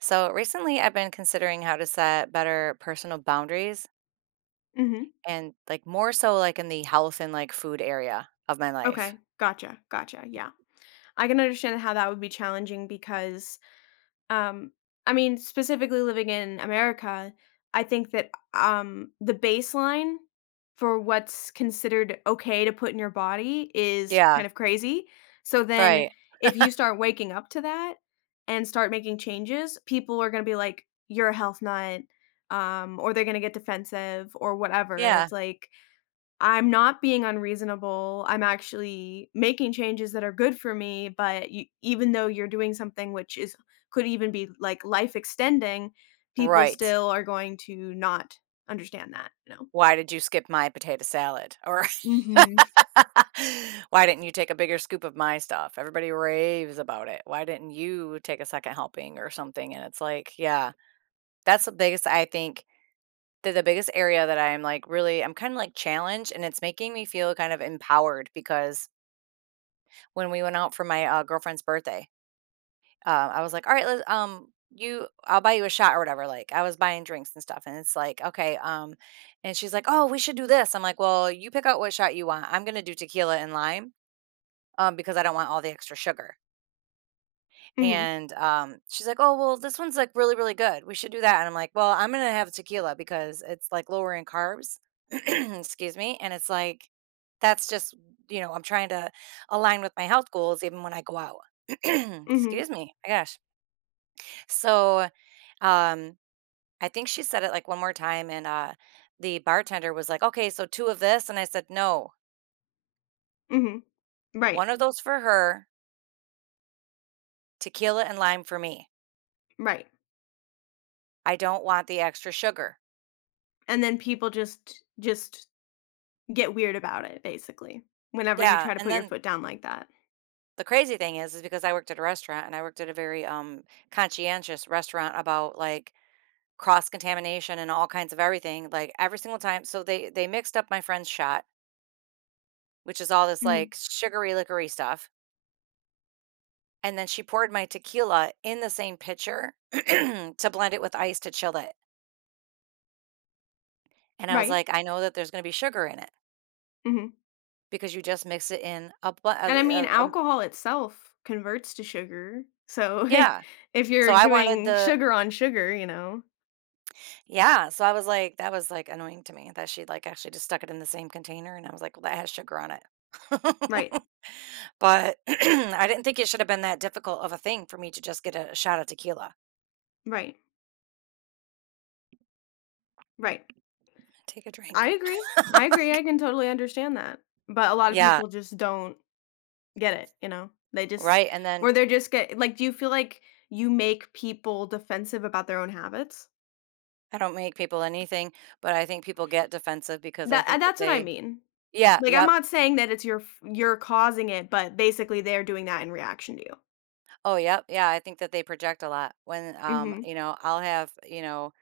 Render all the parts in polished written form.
So recently, I've been considering how to set better personal boundaries Mhm. and like more so like in the health and like food area of my life. Okay. Gotcha, gotcha, yeah. I can understand how that would be challenging because Um, I mean, specifically living in America, I think that, the baseline for what's considered okay to put in your body is Yeah, kind of crazy. So then right. if you start waking up to that and start making changes, people are gonna be like, "You're a health nut," or they're gonna get defensive or whatever, and Yeah, it's like I'm not being unreasonable. I'm actually making changes that are good for me, but you, even though you're doing something which is could even be like life extending, people right. still are going to not understand that. Why did you skip my potato salad? Or Mhm. why didn't you take a bigger scoop of my stuff? Everybody raves about it. Why didn't you take a second helping or something? And it's like, yeah, that's the biggest, I think, the biggest area that I'm like really, I'm kind of like challenged, and it's making me feel kind of empowered because when we went out for my, girlfriend's birthday. I was like, "All right, let's, you I'll buy you a shot or whatever." Like, I was buying drinks and stuff, and it's like, "Okay," and she's like, "Oh, we should do this." I'm like, "Well, you pick out what shot you want. I'm gonna do tequila and lime, because I don't want all the extra sugar." mm And she's like, "Oh well, this one's like really, really good. We should do that." And I'm like, "Well, I'm gonna have tequila because it's like lower in carbs." Excuse me. And it's like, that's just you know, I'm trying to align with my health goals even when I go out. Mhm. Mhm. Excuse me. My gosh. So um, I think she said it like one more time, and the bartender was like, "Okay, so two of this," and I said, "No, Mhm. Right. one of those for her, tequila and lime for me. Right. I don't want the extra sugar." And then people just get weird about it basically whenever you Yeah, try to and put your then foot down like that. the crazy thing is because I worked at a restaurant, and I worked at a very, conscientious restaurant about, like, cross-contamination and all kinds of everything, like, every single time, so they mixed up my friend's shot, which is all this, Mhm. like, sugary liquor-y stuff, and then she poured my tequila in the same pitcher to blend it with ice to chill it, and I was Right. like, "I know that there's gonna be sugar in it Mhm. because you just mix it in a bl" And I mean, alcohol itself converts to sugar. So Yeah. if So you're I wanted doing the sugar on sugar. yeah, so I was like that was, like, annoying to me that she, like, actually just stuck it in the same container, and I was like, "Well, that has sugar on it." Right. But I didn't think it should have been that difficult of a thing for me to just get a shot of tequila. Right. Right. Take a I drink. agree. I agree. I can totally understand that. But a lot of Yeah, people just don't get it. They just right, and then or they're just get like do you feel like you make people defensive about their own habits? I don't make people anything, but I think people get defensive because I That think that that's what I they mean. yeah, Like I'm yep. not saying that it's your you're causing it, but basically they're doing that in reaction to you. Oh, yep, yeah, I think that they project a lot when, Mhm. you know,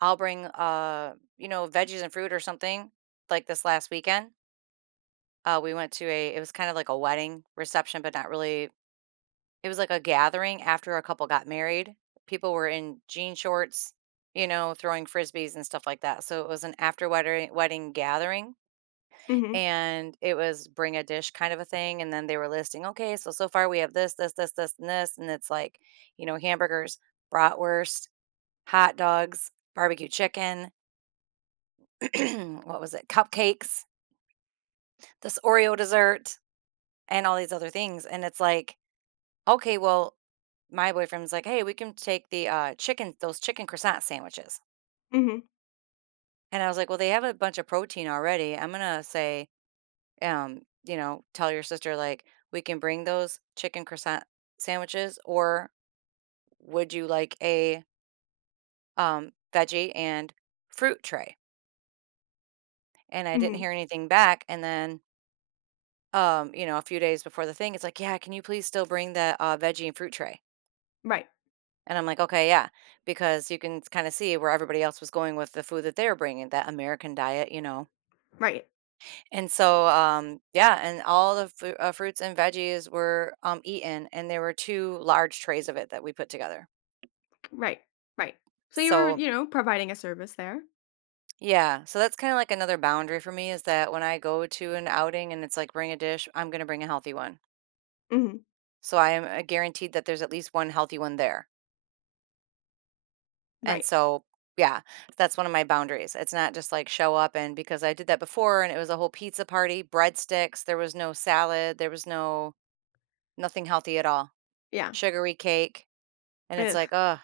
I'll bring, you know, veggies and fruit or something, like, this last weekend. We went to a it was kind of like a wedding reception, but not really it was like a gathering after a couple got married. People were in jean shorts, you know, throwing frisbees and stuff like that. So it was an after wedding wedding gathering, Mhm. and it was bring a dish kind of a thing, and then they were listing, okay, so so far we have this, this, this, this, and this, and it's like, you know, hamburgers, bratwurst, hot dogs, barbecue chicken, what was it? Cupcakes, this Oreo dessert, and all these other things, and it's like okay, well, my boyfriend's like, "Hey, we can take the, chicken those chicken croissant sandwiches." Mhm. And I was like, "Well, they have a bunch of protein already." I'm gonna say, you know, tell your sister, like, "We can bring those chicken croissant sandwiches, or would you like a, veggie and fruit tray?" And I didn't Mhm. hear anything back, and then, you know, a few days before the thing, it's like, "Yeah, can you please still bring the, veggie and fruit tray?" Right. And I'm like, "Okay, yeah," because you can kind of see where everybody else was going with the food that they were bringing, that American diet, you know? Right. And so, yeah, and all the fu fruits and veggies were, eaten, and there were 2 large trays of it that we put together. Right, right. So you were, So you know, providing a service there. yeah, so that's kinda like another boundary for me is that when I go to an outing and it's like, "Bring a dish," I'm gonna bring a healthy one. Mhm. So I am, guaranteed that there's at least one healthy one there. And Right. so, yeah, that's one of my boundaries. It's not just like show up, and because I did that before and it was a whole pizza party, breadsticks, there was no salad, there was no nothing healthy at all, Yeah. sugary cake. And it's Ugh. like, oh,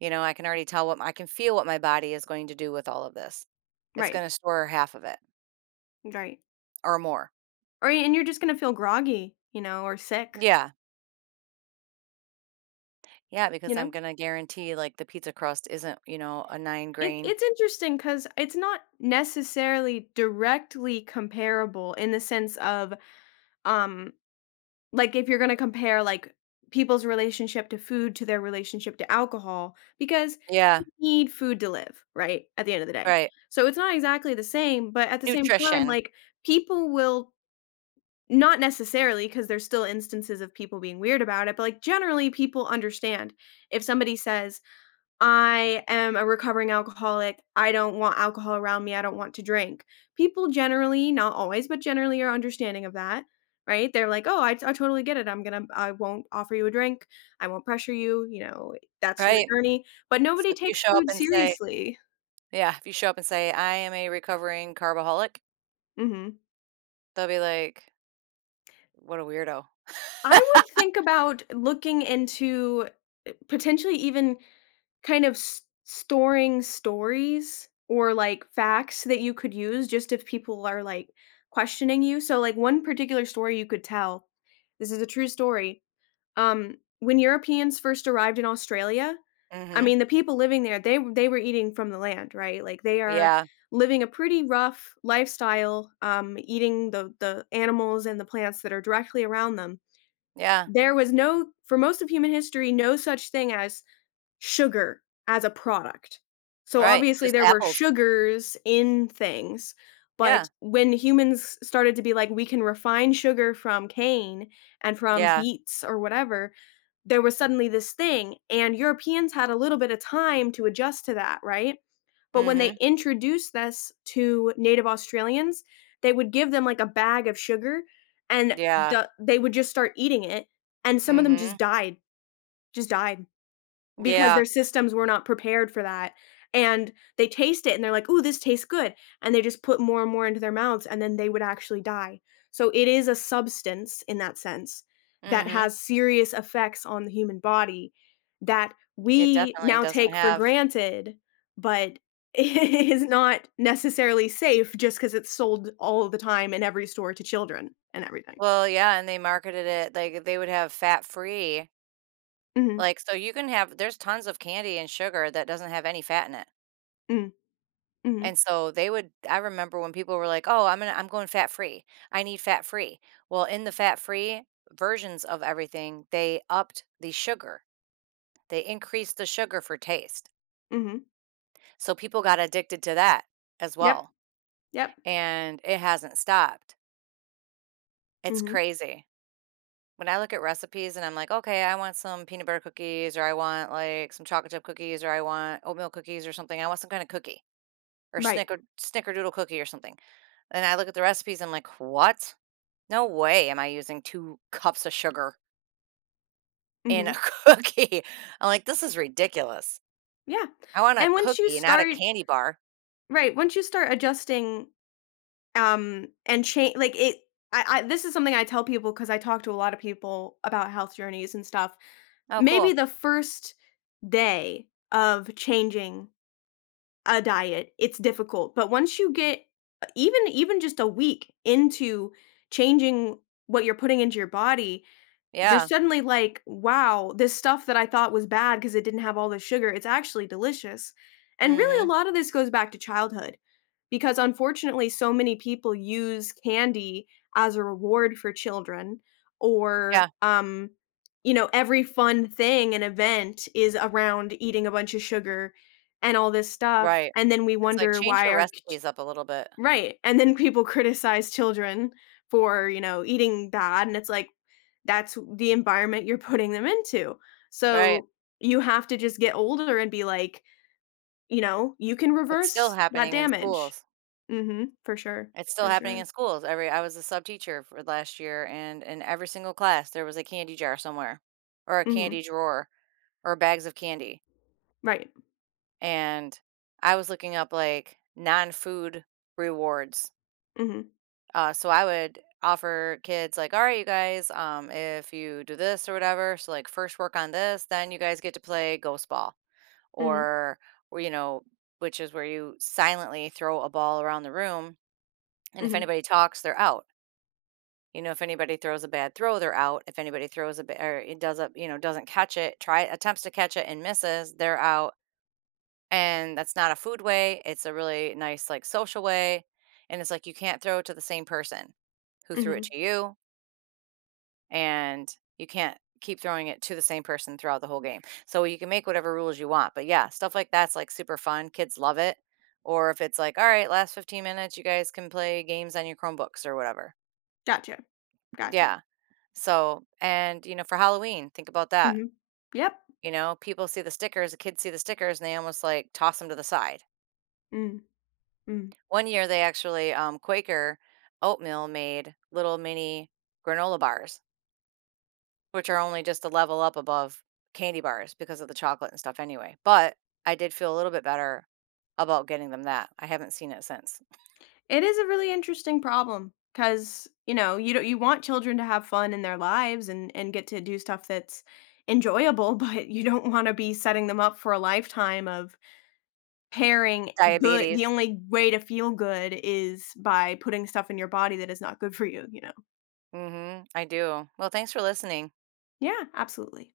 you know, I can already tell what I can feel what my body is going to do with all of this. It's Right. going to store half of it Right. or more. Or and you're just gonna feel groggy, you know, or sick. Yeah. Yeah. You Because I'm know, going to guarantee like the pizza crust isn't, you know, a nine it grain. it's interesting because it's not necessarily directly comparable in the sense of, um, like if you're gonna compare like people's relationship to food to their relationship to alcohol, because Yeah. you need food to live, right? At the end of the day. Right. So it's not exactly the same, but at the same time, Nutrition. like people will Not necessarily, because there's still instances of people being weird about it, but, like, generally, people understand. If somebody says, "I am a recovering alcoholic. I don't want alcohol around me. I don't want to drink." People generally, not always, but generally are understanding of that, right? They're like, "Oh, I totally get it. I'm gonna I won't offer you a drink. I won't pressure you, that's your Right. journey." But So nobody if you takes show up food and say, seriously. yeah, if you show up and say, "I am a recovering carboholic," Mhm. they'll be like, "What a weirdo." I would think about looking into, potentially even kind of s storing stories or, like, facts that you could use just if people are, like, questioning you. So, like, one particular story you could tell, this is a true story, when Europeans first arrived in Australia, I Mhm. mean, the people living there, they were eating from the land, right? Like, they are Yeah. living a pretty rough lifestyle, eating the animals and the plants that are directly around them. Yeah. There was no for most of human history, no such thing as sugar as a product. So Right. obviously Just there were apples. sugars in things, Yeah. but when humans started to be like, "We can refine sugar from cane and from Yeah. beets or whatever," there was suddenly this thing, and Europeans had a little bit of time to adjust to that, right? But when they Mhm. introduced this to native Australians, they would give them, like, a bag of sugar, and Yeah. They would just start eating it, and some of them Mhm. just died, just died. Because Yeah. their systems were not prepared for that, and they taste it and they're like, "Ooh, this tastes good," and they just put more and more into their mouths, and then they would actually die. So it is a substance in that sense that Mhm. has serious effects on the human body that It we definitely now doesn't take for have granted, but is not necessarily safe just because it's sold all the time in every store to children and everything. well, yeah, and they marketed it like they would have fat free. Mhm. Like, so you can have there's tons of candy and sugar that doesn't have any fat in it. Mm. Mhm. And so they would I remember when people were like, "Oh, I'm going fat free. I need fat free." Well, in the fat free versions of everything, they upped the sugar. They increased the sugar for taste. Mhm. So people got addicted to that as Yep. well, Yep. and it hasn't stopped. It's Mhm. crazy. When I look at recipes and I'm like, "Okay, I want some peanut butter cookies, or I want, like, some chocolate chip cookies, or I want oatmeal cookies or something. I want some kinda cookie or Right. Snickerdoodle cookie or something." And I look at the recipes, I'm like, "What?" No way am I using 2 cups of sugar in a Mhm. cookie. I'm like, "This is ridiculous. Yeah, I want a and once you cookie, not a start candy bar." right, once you start adjusting, and change like, it I this is something I tell people because I talk to a lot of people about health journeys and stuff. Oh, Maybe cool. the first day of changing a diet, it's difficult, but once you get even just a week into changing what you're putting into your body, you're Yeah. suddenly like, "Wow, this stuff that I thought was bad because it didn't have all the sugar, it's actually delicious." And really Mhm. a lot of this goes back to childhood because unfortunately so many people use candy as a reward for children Yeah. or, you know, every fun thing and event is around eating a bunch of sugar and all this stuff, Right. and then we It's like, wonder change your why our recipes up a little bit. right, and then people criticize children for, you know, eating bad, and it's like, that's the environment you're putting them into. Right. So, you have to just get older and be like, you know, you can It's still reverse that happening in damage. schools. Mhm, for sure, It's still for happening in sure. schools. Every I was a sub teacher for last year, and in every single class, there was a candy jar somewhere or a Mhm, candy drawer or bags of candy, right. and I was looking up, like, non-food rewards. Mhm, So I would offer kids like, all right, you guys, if you do this or whatever, so like first work on this, then you guys get to play ghost ball mhm, or, or you know, which is where you silently throw a ball around the room. And if mhm, anybody talks, they're out. You know, if anybody throws a bad throw, they're out. If anybody throws a or it does a you know doesn't catch it, try attempts to catch it and misses, they're out. And that's not a food way. It's a really nice like social way. And it's like you can't throw it to the same person who threw it mhm. to you, and you can't keep throwing it to the same person throughout the whole game. So you can make whatever rules you want. But yeah, stuff like that's like super fun. Kids love it. Or if it's like, all right, last 15 minutes, you guys can play games on your Chromebooks or whatever. Gotcha, gotcha. Yeah. So, and you know, for Halloween, think about that. Mhm. Yep. You know, people see the stickers, the kids see the stickers, and they almost like toss them to the side. Mm, mm. One year, they actually, Quaker oatmeal made little mini granola bars which are only just a level up above candy bars because of the chocolate and stuff anyway, but I did feel a little bit better about getting them that. I haven't seen it since. It is a really interesting problem because you know, you don't you want children to have fun in their lives and get to do stuff that's enjoyable, but you don't wanna be setting them up for a lifetime of pairing good Diabetes. the only way to feel good is by putting stuff in your body that is not good for you, you know? Mhm, I do. Well, thanks for listening. Yeah, absolutely.